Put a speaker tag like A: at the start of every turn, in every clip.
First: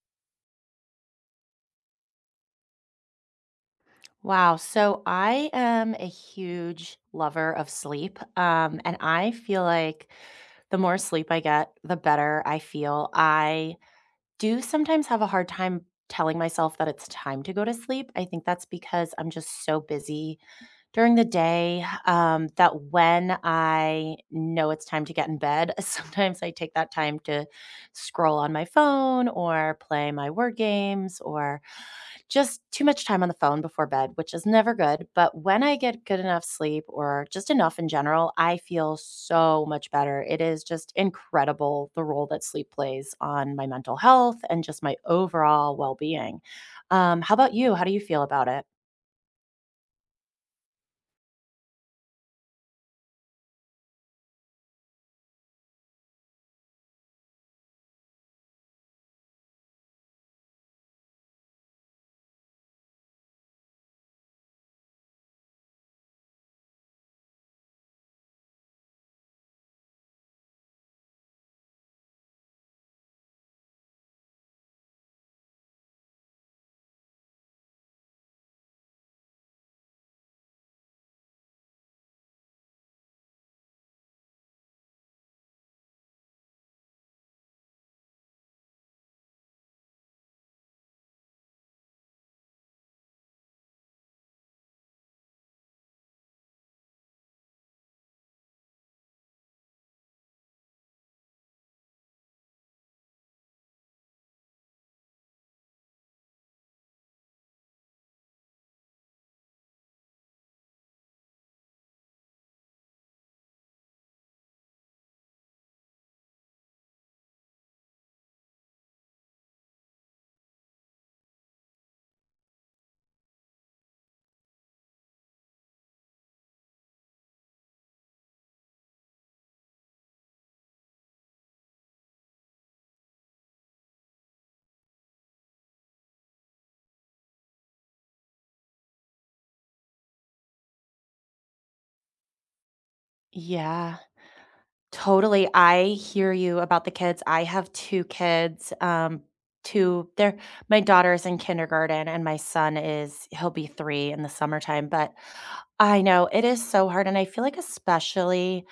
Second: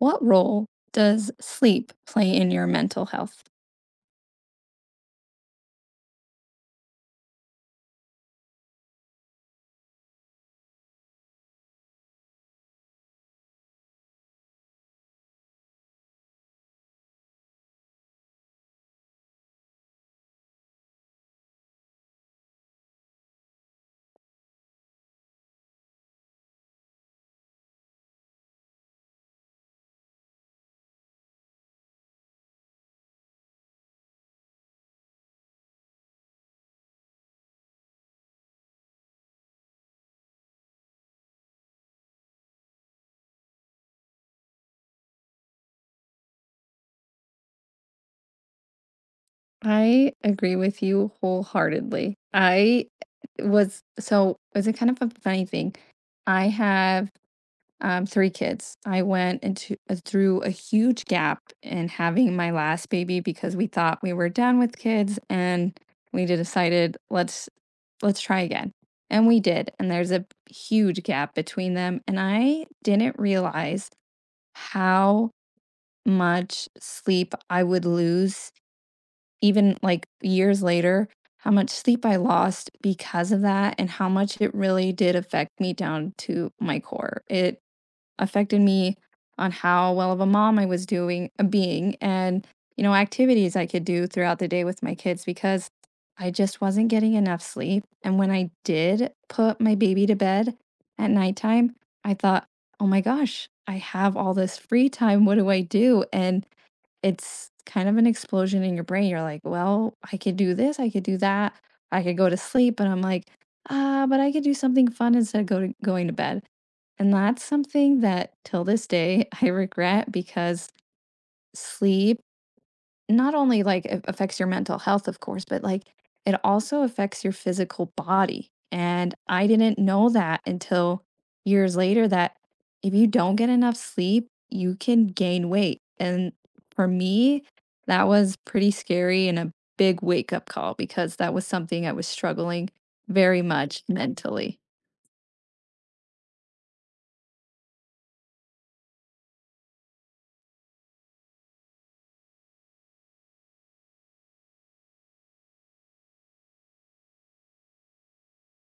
A: What role does sleep play in your mental health?
B: Wow. So I am a huge lover of sleep. And I feel like the more sleep I get, the better I feel. I do sometimes have a hard time telling myself that it's time to go to sleep. I think that's because I'm just so busy during the day that when I know it's time to get in bed, sometimes I take that time to scroll on my phone or play my word games or just too much time on the phone before bed, which is never good, but when I get good enough sleep or just enough in general, I feel so much better. It is just incredible the role that sleep plays on my mental health and just my overall well-being. How about you? How do you feel about it?
A: I agree with you wholeheartedly. I was so It's a kind of a funny thing. I have three kids. I went into through a huge gap in having my last baby because we thought we were done with kids, and we decided let's try again, and we did. And there's a huge gap between them, and I didn't realize how much sleep I would lose even, like, years later, how much sleep I lost because of that and how much it really did affect me down to my core. It affected me on how well of a mom I was doing being and, you know, activities I could do throughout the day with my kids because I just wasn't getting enough sleep, and when I did put my baby to bed at nighttime, I thought, "Oh my gosh, I have all this free time, what do I do?" And it's kind of an explosion in your brain. You're like, "Well, I could do this, I could do that, I could go to sleep," but I'm like, "Ah, but I could do something fun instead of go to going to bed." And that's something that till this day I regret because sleep not only like it affects your mental health, of course, but like it also affects your physical body. And I didn't know that until years later that if you don't get enough sleep, you can gain weight. And for me, that was pretty scary and a big wake up call because that was something I was struggling very much
B: Yeah,
A: mentally.
B: totally. I hear you about the kids. I have two kids. They're my daughter's in kindergarten and my son is he'll be three in the summertime. But I know it is so hard. And I feel like, especially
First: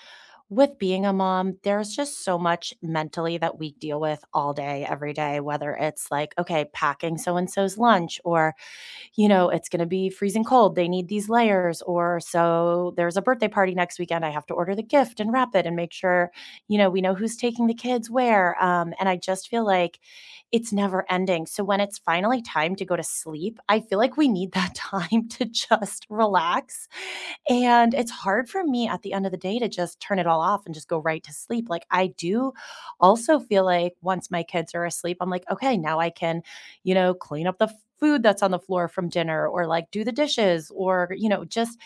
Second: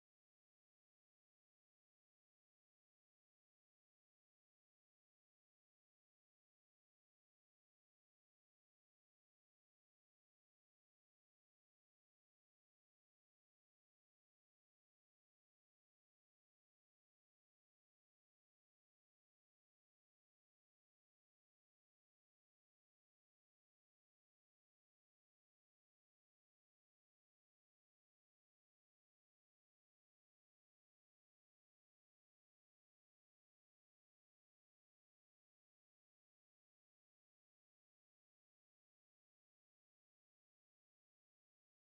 B: with being a mom, there's just so much mentally that we deal with all day, every day, whether it's like, okay, packing so and so's lunch, or, you know, it's going to be freezing cold. They need these layers. Or so there's a birthday party next weekend. I have to order the gift and wrap it and make sure, you know, we know who's taking the kids where. And I just feel like it's never ending. So when it's finally time to go to sleep, I feel like we need that time to just relax and it's hard for me at the end of the day to just turn it all off and just go right to sleep. Like, I do also feel like once my kids are asleep, I'm like, okay, now I can, you know, clean up the food that's on the floor from dinner or like do the dishes or, you know, just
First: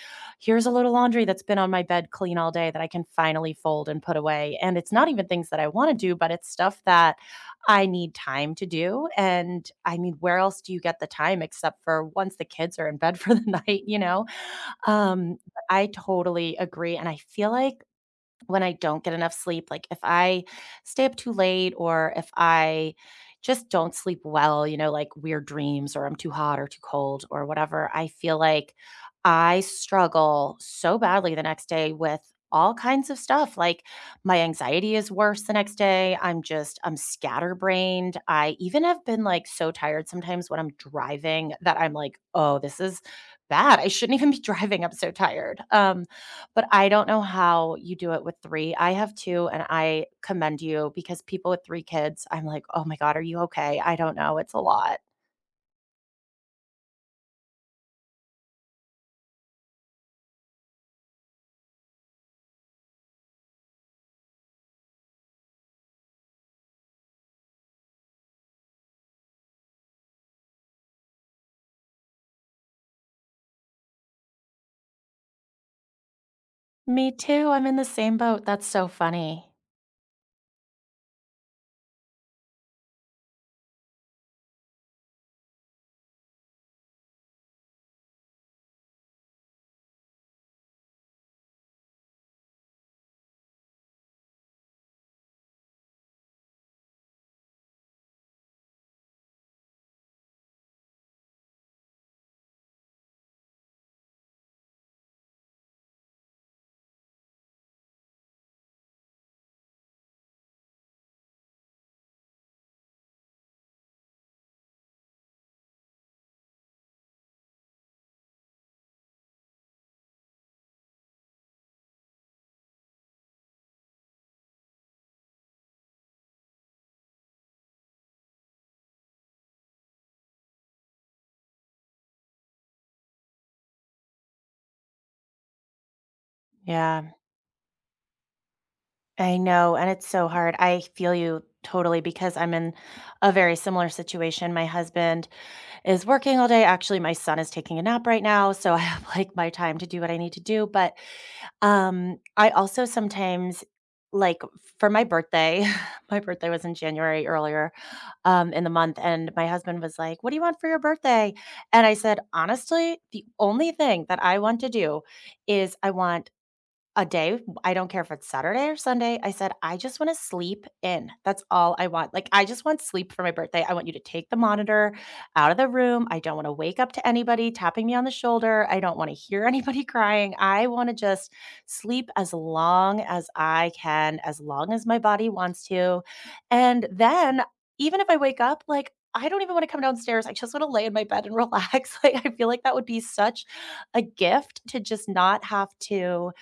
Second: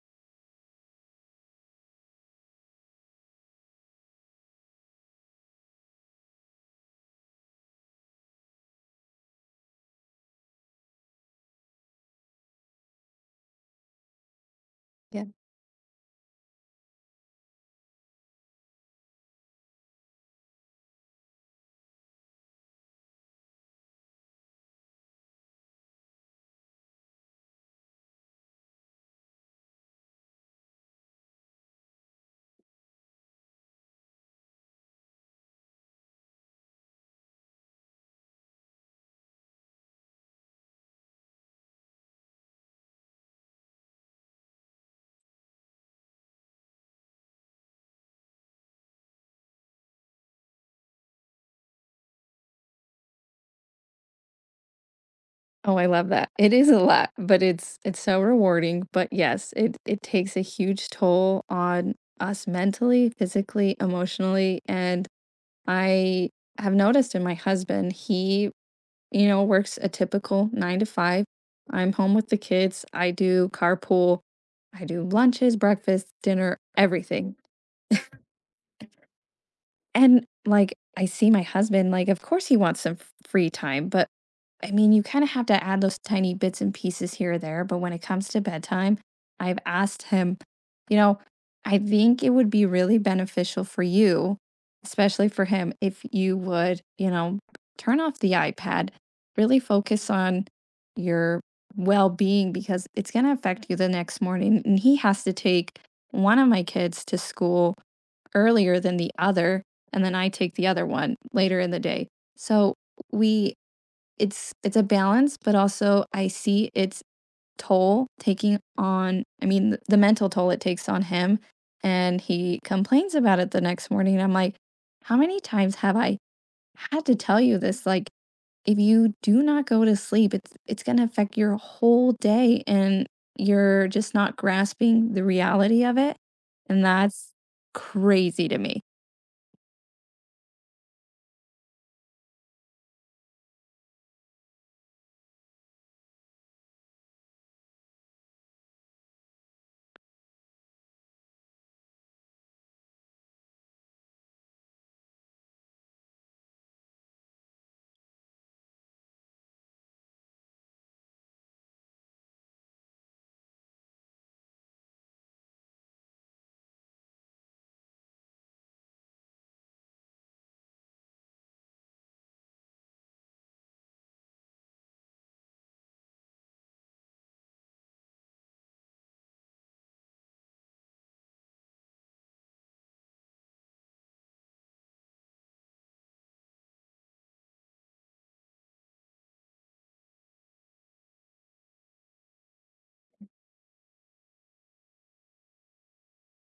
B: here's a little laundry that's been on my bed clean all day that I can finally fold and put away. And it's not even things that I want to do, but it's stuff that I need time to do. And I mean, where else do you get the time except for once the kids are in bed for the night, you know?
A: Yeah.
B: But I totally agree, and I feel like when I don't get enough sleep, like if I stay up too late or if I just don't sleep well, you know, like weird dreams or I'm too hot or too cold or whatever, I feel like I struggle so badly the next day with all kinds of stuff. Like my anxiety is worse the next day. I'm scatterbrained. I even have been like so tired sometimes when I'm driving that I'm like, oh, this is bad. I shouldn't even be driving. I'm so tired. But I don't know how you do it with 3. I have 2, and I commend you because people with 3 kids, I'm like, "Oh my god, are you okay? I don't know, it's a lot."
A: Oh, I love that. It is a lot, but it's so rewarding. But yes, it takes a huge toll on us mentally, physically, emotionally, and I have noticed in my husband, he, you know, works a typical 9 to 5. I'm home with the kids. I do carpool. I do lunches, breakfast, dinner,
B: Me
A: everything.
B: too, I'm in the same boat, that's so funny.
A: And like I see my husband, like of course he wants some free time, but I mean, you kind of have to add those tiny bits and pieces here or there. But when it comes to bedtime, I've asked him, you know, I think it would be really beneficial for you, especially for him, if you would, you know, turn off the iPad, really focus on your well being because it's going to affect you the next morning. And he has to take one of my kids to school earlier than the other. And then I take the other one later in the day. So, we it's a balance, but also I see its toll taking on I mean, th the mental toll it takes on him, and he complains about it the next morning, and I'm like, "How many times have I had to tell you this? Like, if you do not go to sleep, it's gonna affect your whole day, and you're just not grasping the reality of it." And
B: Yeah,
A: that's crazy to me.
B: I know, and it's so hard, I feel you totally because I'm in a very similar situation, my husband is working all day. Actually, my son is taking a nap right now, so I have like my time to do what I need to do. But I also sometimes like for my birthday, my birthday was in January earlier in the month, and my husband was like, "What do you want for your birthday?" And I said, "Honestly, the only thing that I want to do is I want a day, I don't care if it's Saturday or Sunday. I said, I just want to sleep in. That's all I want. Like, I just want sleep for my birthday. I want you to take the monitor out of the room. I don't want to wake up to anybody tapping me on the shoulder. I don't want to hear anybody crying. I want to just sleep as long as I can, as long as my body wants to. And then, even if I wake up, like, I don't even want to come downstairs. I just want to lay in my bed and relax. Like, I feel like that would be such a gift to just not have to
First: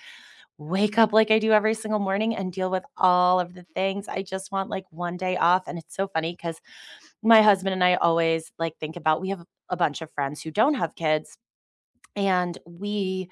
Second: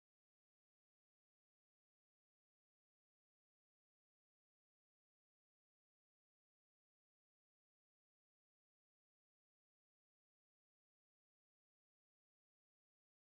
B: wake up like I do every single morning and deal with all of the things. I just want like one day off. And it's so funny because my husband and I always like think about we have a bunch of friends who don't have kids and we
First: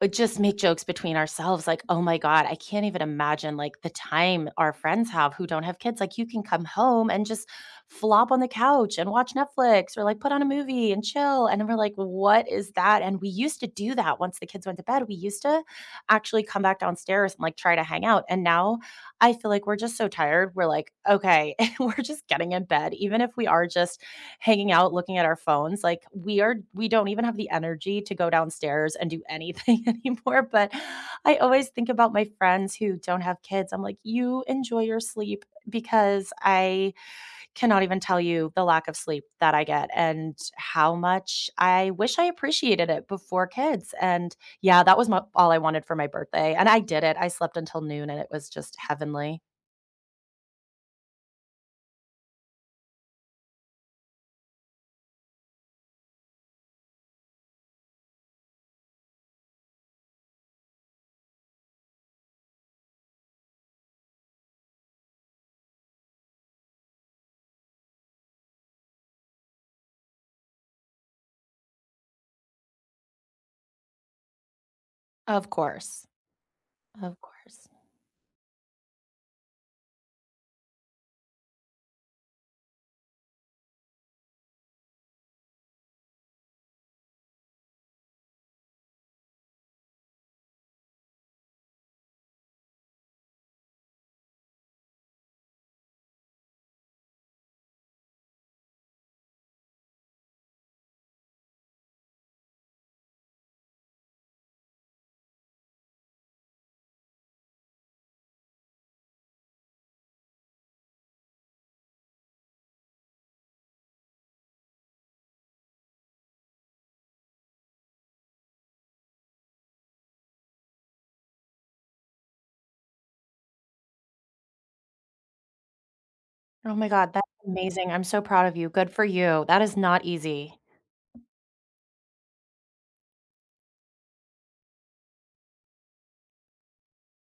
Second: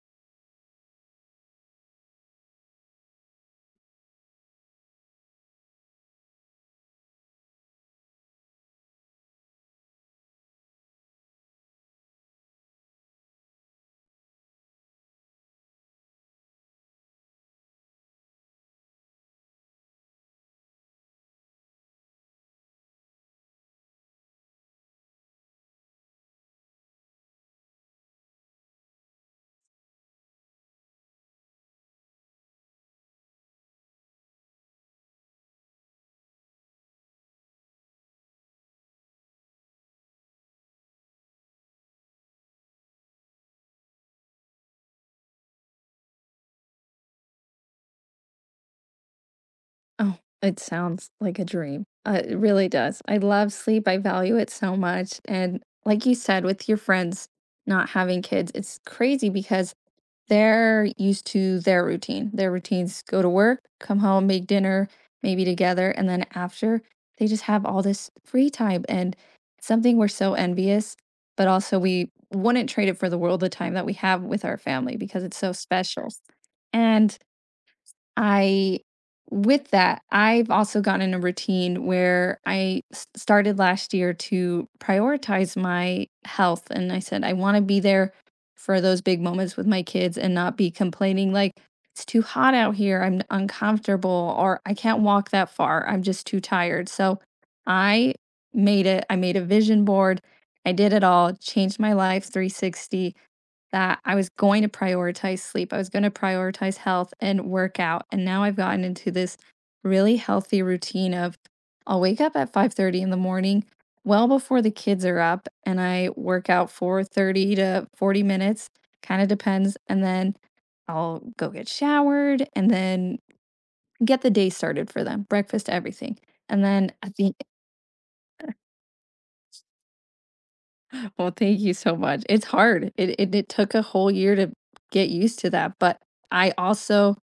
B: but just make jokes between ourselves like, "Oh my god, I can't even imagine, like, the time our friends have who don't have kids, like, you can come home and just flop on the couch and watch Netflix or, like, put on a movie and chill," and then we're like, "What is that?" And we used to do that once the kids went to bed, we used to actually come back downstairs and, like, try to hang out, and now I feel like we're just so tired, we're like, "Okay," we're just getting in bed, even if we are just hanging out, looking at our phones. We don't even have the energy to go downstairs and do anything anymore. But I always think about my friends who don't have kids. I'm like, you enjoy your sleep because I cannot even tell you the lack of sleep that I get and how much I wish I appreciated it before kids. And yeah, all I wanted for my birthday. And I did it. I slept until noon and it was just heavenly.
A: Oh, it sounds like a dream. It really does. I love sleep. I value it so much. And like you said, with your friends not having kids, it's crazy because they're used to their routine. Their routines go to work, come home, make dinner, maybe together. And then after, they just have all this free time and it's something we're so envious, but also we wouldn't trade it for the world the time that we have with our family because it's
B: Of
A: so
B: course.
A: special. And
B: Of course.
A: I with that, I've also gotten in a routine where started last year to prioritize my health. And I said, I want to be there for those big moments with my kids and not be complaining like, it's too hot out here. I'm uncomfortable, or I can't walk that far. I'm just too tired. So I made it. I made a vision board. I did it all, changed my life 360 that I was going to prioritize sleep, I was gonna prioritize health and workout, and now I've gotten into this really healthy routine of I'll wake up at 5:30 in the morning, well before the kids are up, and I work out for 30 to 40 minutes, kind of depends, and then I'll go get showered and then get the day started for them, breakfast, everything. And
B: Oh my
A: then
B: god,
A: at
B: that's
A: the
B: amazing. I'm so proud of you. Good for you. That is not easy.
A: well, thank you so much. It's hard. It took a whole year to get used to that, but I also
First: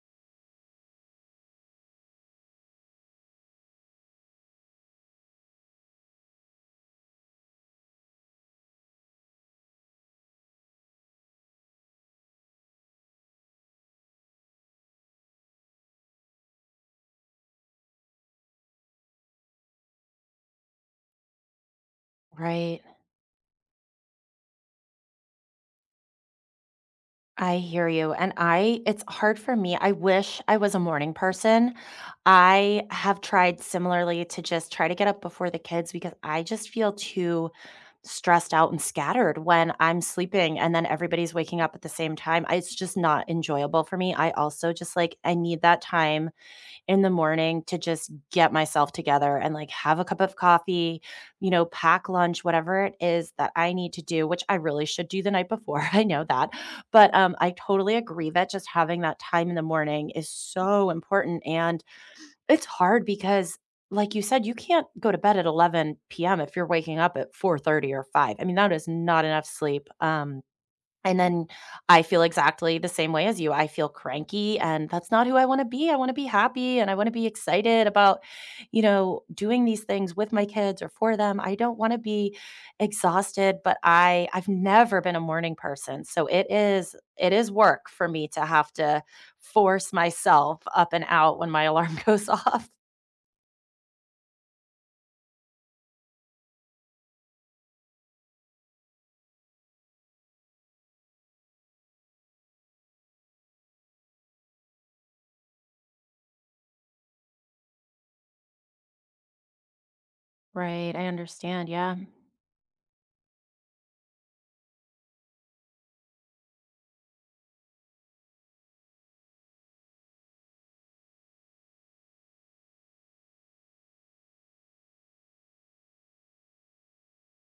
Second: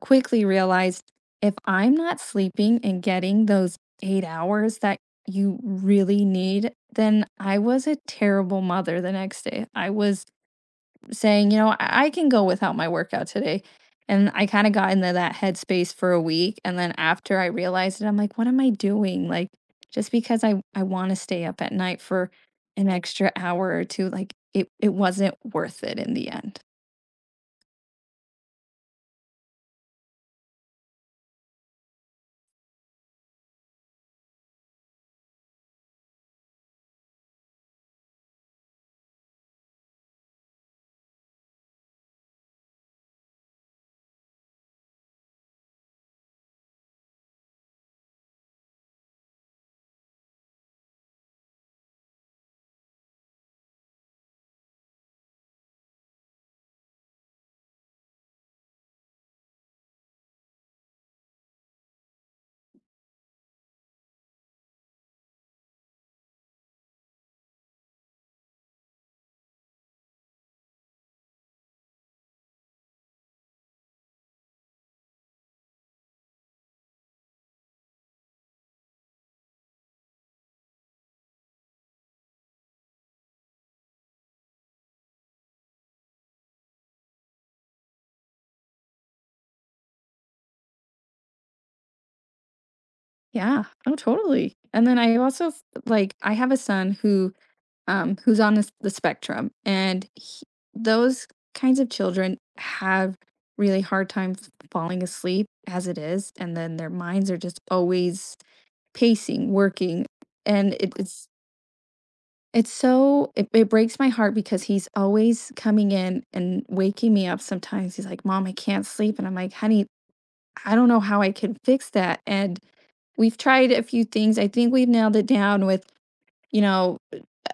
A: quickly realized if I'm not sleeping and getting those 8 hours that you really need, then I was a terrible mother the next day. I was saying, you know, I can go without my workout today. And I kind of got into that headspace for a week. And then after I realized it, I'm like, what am I doing? Like, just because I want to stay up at night for
B: Right.
A: an extra hour or 2, like, it wasn't worth it in the end.
B: I hear you. And I, it's hard for me. I wish I was a morning person. I have tried similarly to just try to get up before the kids because I just feel too stressed out and scattered when I'm sleeping and then everybody's waking up at the same time. It's just not enjoyable for me. I also just like, I need that time in the morning to just get myself together and like have a cup of coffee, you know, pack lunch, whatever it is that I need to do, which I really should do the night before. I know that. But I totally agree that just having that time in the morning is so important. And it's hard because like you said, you can't go to bed at 11 p.m. if you're waking up at 4:30 or 5. I mean, that is not enough sleep. And then I feel exactly the same way as you. I feel cranky and that's not who I want to be. I want to be happy and I want to be excited about, you know, doing these things with my kids or for them. I don't want to be exhausted, but I've never been a morning person. So it is work for me to have to force myself up and out when my alarm goes off.
A: Yeah. Oh, totally. And then I also like I have a son who who's on the spectrum and he, those kinds of children have really hard time falling asleep as it is and then their minds are just always pacing, working, and
B: Right. I understand. Yeah.
A: it's so it breaks my heart because he's always coming in and waking me up. Sometimes he's like, "Mom, I can't sleep," and I'm like, "Honey, I don't know how I can fix that." And we've tried a few things. I think we've nailed it down with, you know,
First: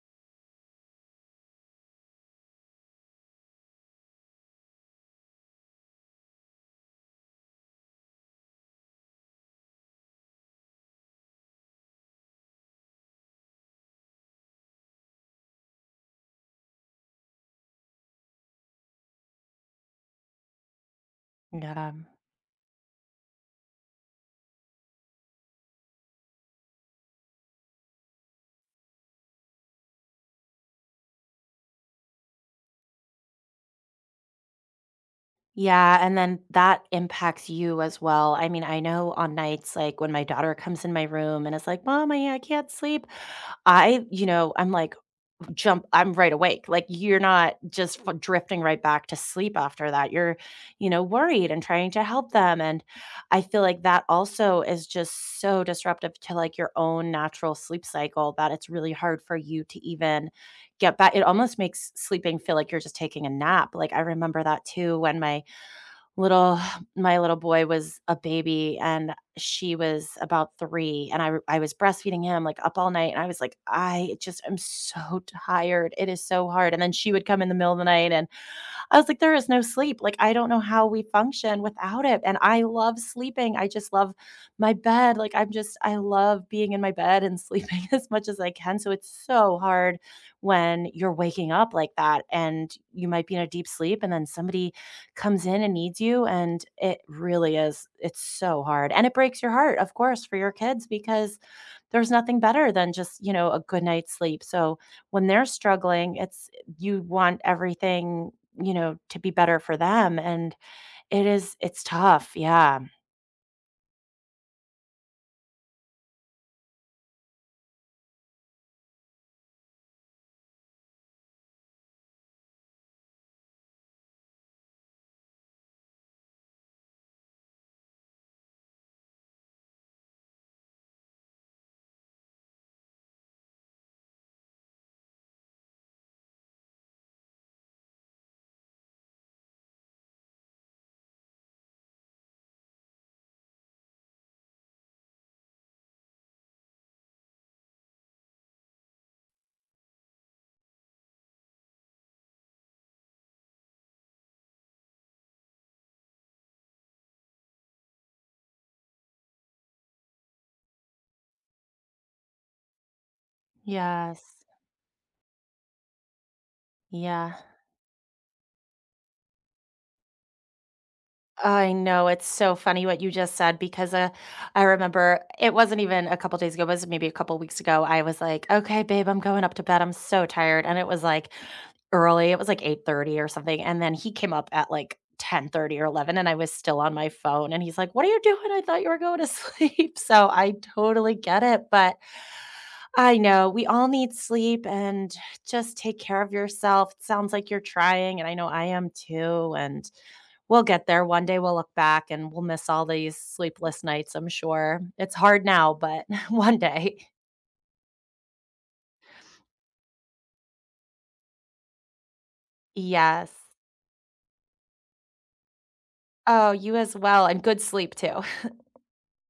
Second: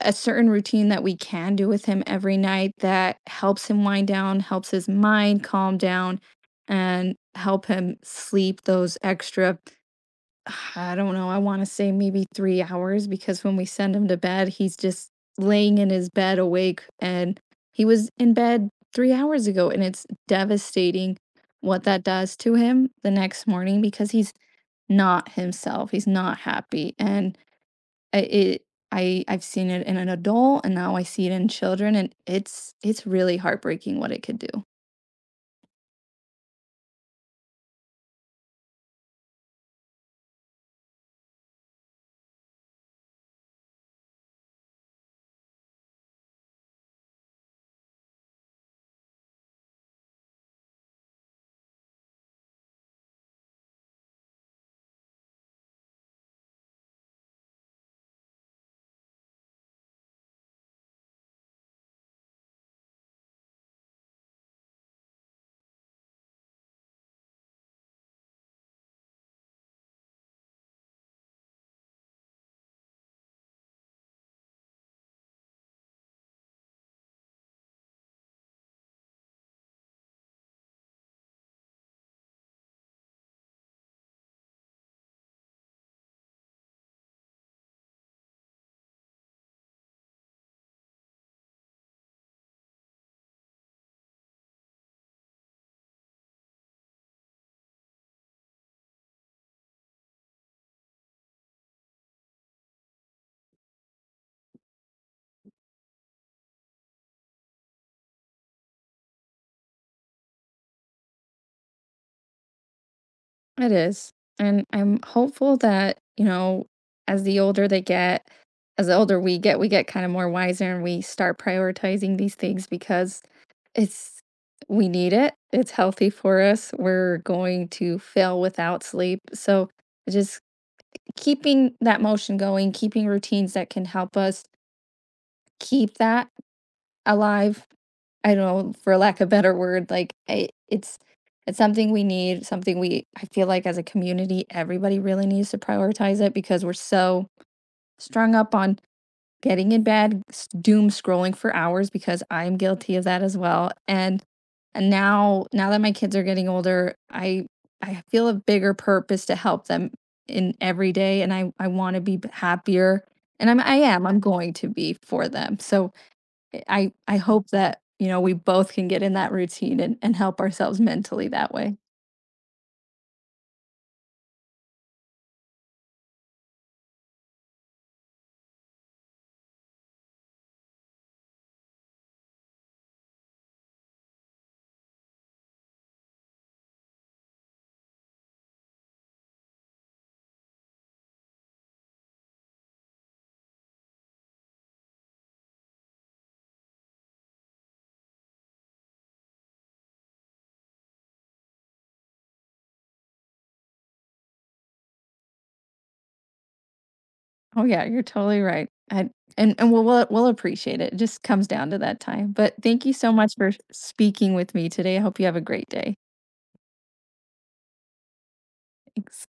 A: a certain routine that we can do with him every night that helps him wind down, helps his mind calm down, and help him sleep those extra, I don't know, I want to say maybe 3 hours because when we send him to bed, he's just laying in his bed awake. And he was in bed 3 hours ago, and it's devastating what
B: Yeah.
A: that does to him the next morning because he's not himself. He's not happy, and it I I've seen it in an adult, and now I see it in children, and it's really heartbreaking what it could do.
B: Yeah, and then that impacts you as well. I mean, I know on nights like when my daughter comes in my room and is like, "Mom, I can't sleep." I, you know, I'm like, jump, I'm right awake. Like you're not just drifting right back to sleep after that. You're, you know, worried and trying to help them. And I feel like that also is just so disruptive to like your own natural sleep cycle that it's really hard for you to even get back. It almost makes sleeping feel like you're just taking a nap. Like I remember that too when little my little boy was a baby and she was about 3 and I was breastfeeding him like up all night and I was like I just am so tired. It is so hard. And then she would come in the middle of the night and I was like, "There is no sleep, like, I don't know how we function without it," and I love sleeping, I just love my bed, like, I love being in my bed and sleeping as much as I can, so it's so hard when you're waking up like that, and you might be in a deep sleep, and then somebody comes in and needs you, and it really is it's so hard, and it breaks your heart, of course, for your kids because there's nothing better than just, you know, a good night's sleep, so when they're struggling, it's you want everything, you know, to be better for them, and it's tough, yeah.
A: It is. And I'm hopeful that, you know, as the older they get, as the older we get kind of more wiser and we start prioritizing these things because it's, we need it. It's healthy for us. We're going to fail without sleep. So just keeping that motion going, keeping routines that can help us keep that alive. I don't know, for lack of better word, like I it's something we need, something we I feel like as a community, everybody really needs to prioritize it because we're so strung up on getting in bed, doom scrolling for hours because I'm guilty of that as well. And and now that my kids are getting older, I feel a bigger purpose to help them in every day and I want to be happier and I'm I am I'm
B: Yes.
A: going to be for them. So I
B: Yeah.
A: hope that, you know, we both can get in that routine and help ourselves mentally that
B: I
A: way.
B: know, it's so funny what you just said because, I remember it wasn't even a couple days ago, it was maybe a couple weeks ago, I was like, "Okay, babe, I'm going up to bed, I'm so tired," and it was, like, early, it was, like, 8:30 or something, and then he came up at, like, 10:30 or 11, and I was still on my phone, and he's like, "What are you doing? I thought you were going to sleep." So I totally get it, but I know. We all need sleep and just take care of yourself. It sounds like you're trying, and I know I am too. And we'll get there. One day we'll look back and we'll miss all these sleepless nights, I'm sure. It's hard now, but one day.
A: Oh, yeah, you're totally right. I and we'll appreciate it. It just comes down to that time. But thank you so
B: Yes.
A: much for speaking with me today. I hope you have a great day.
B: Oh, you as well. And good sleep too.
A: Thanks.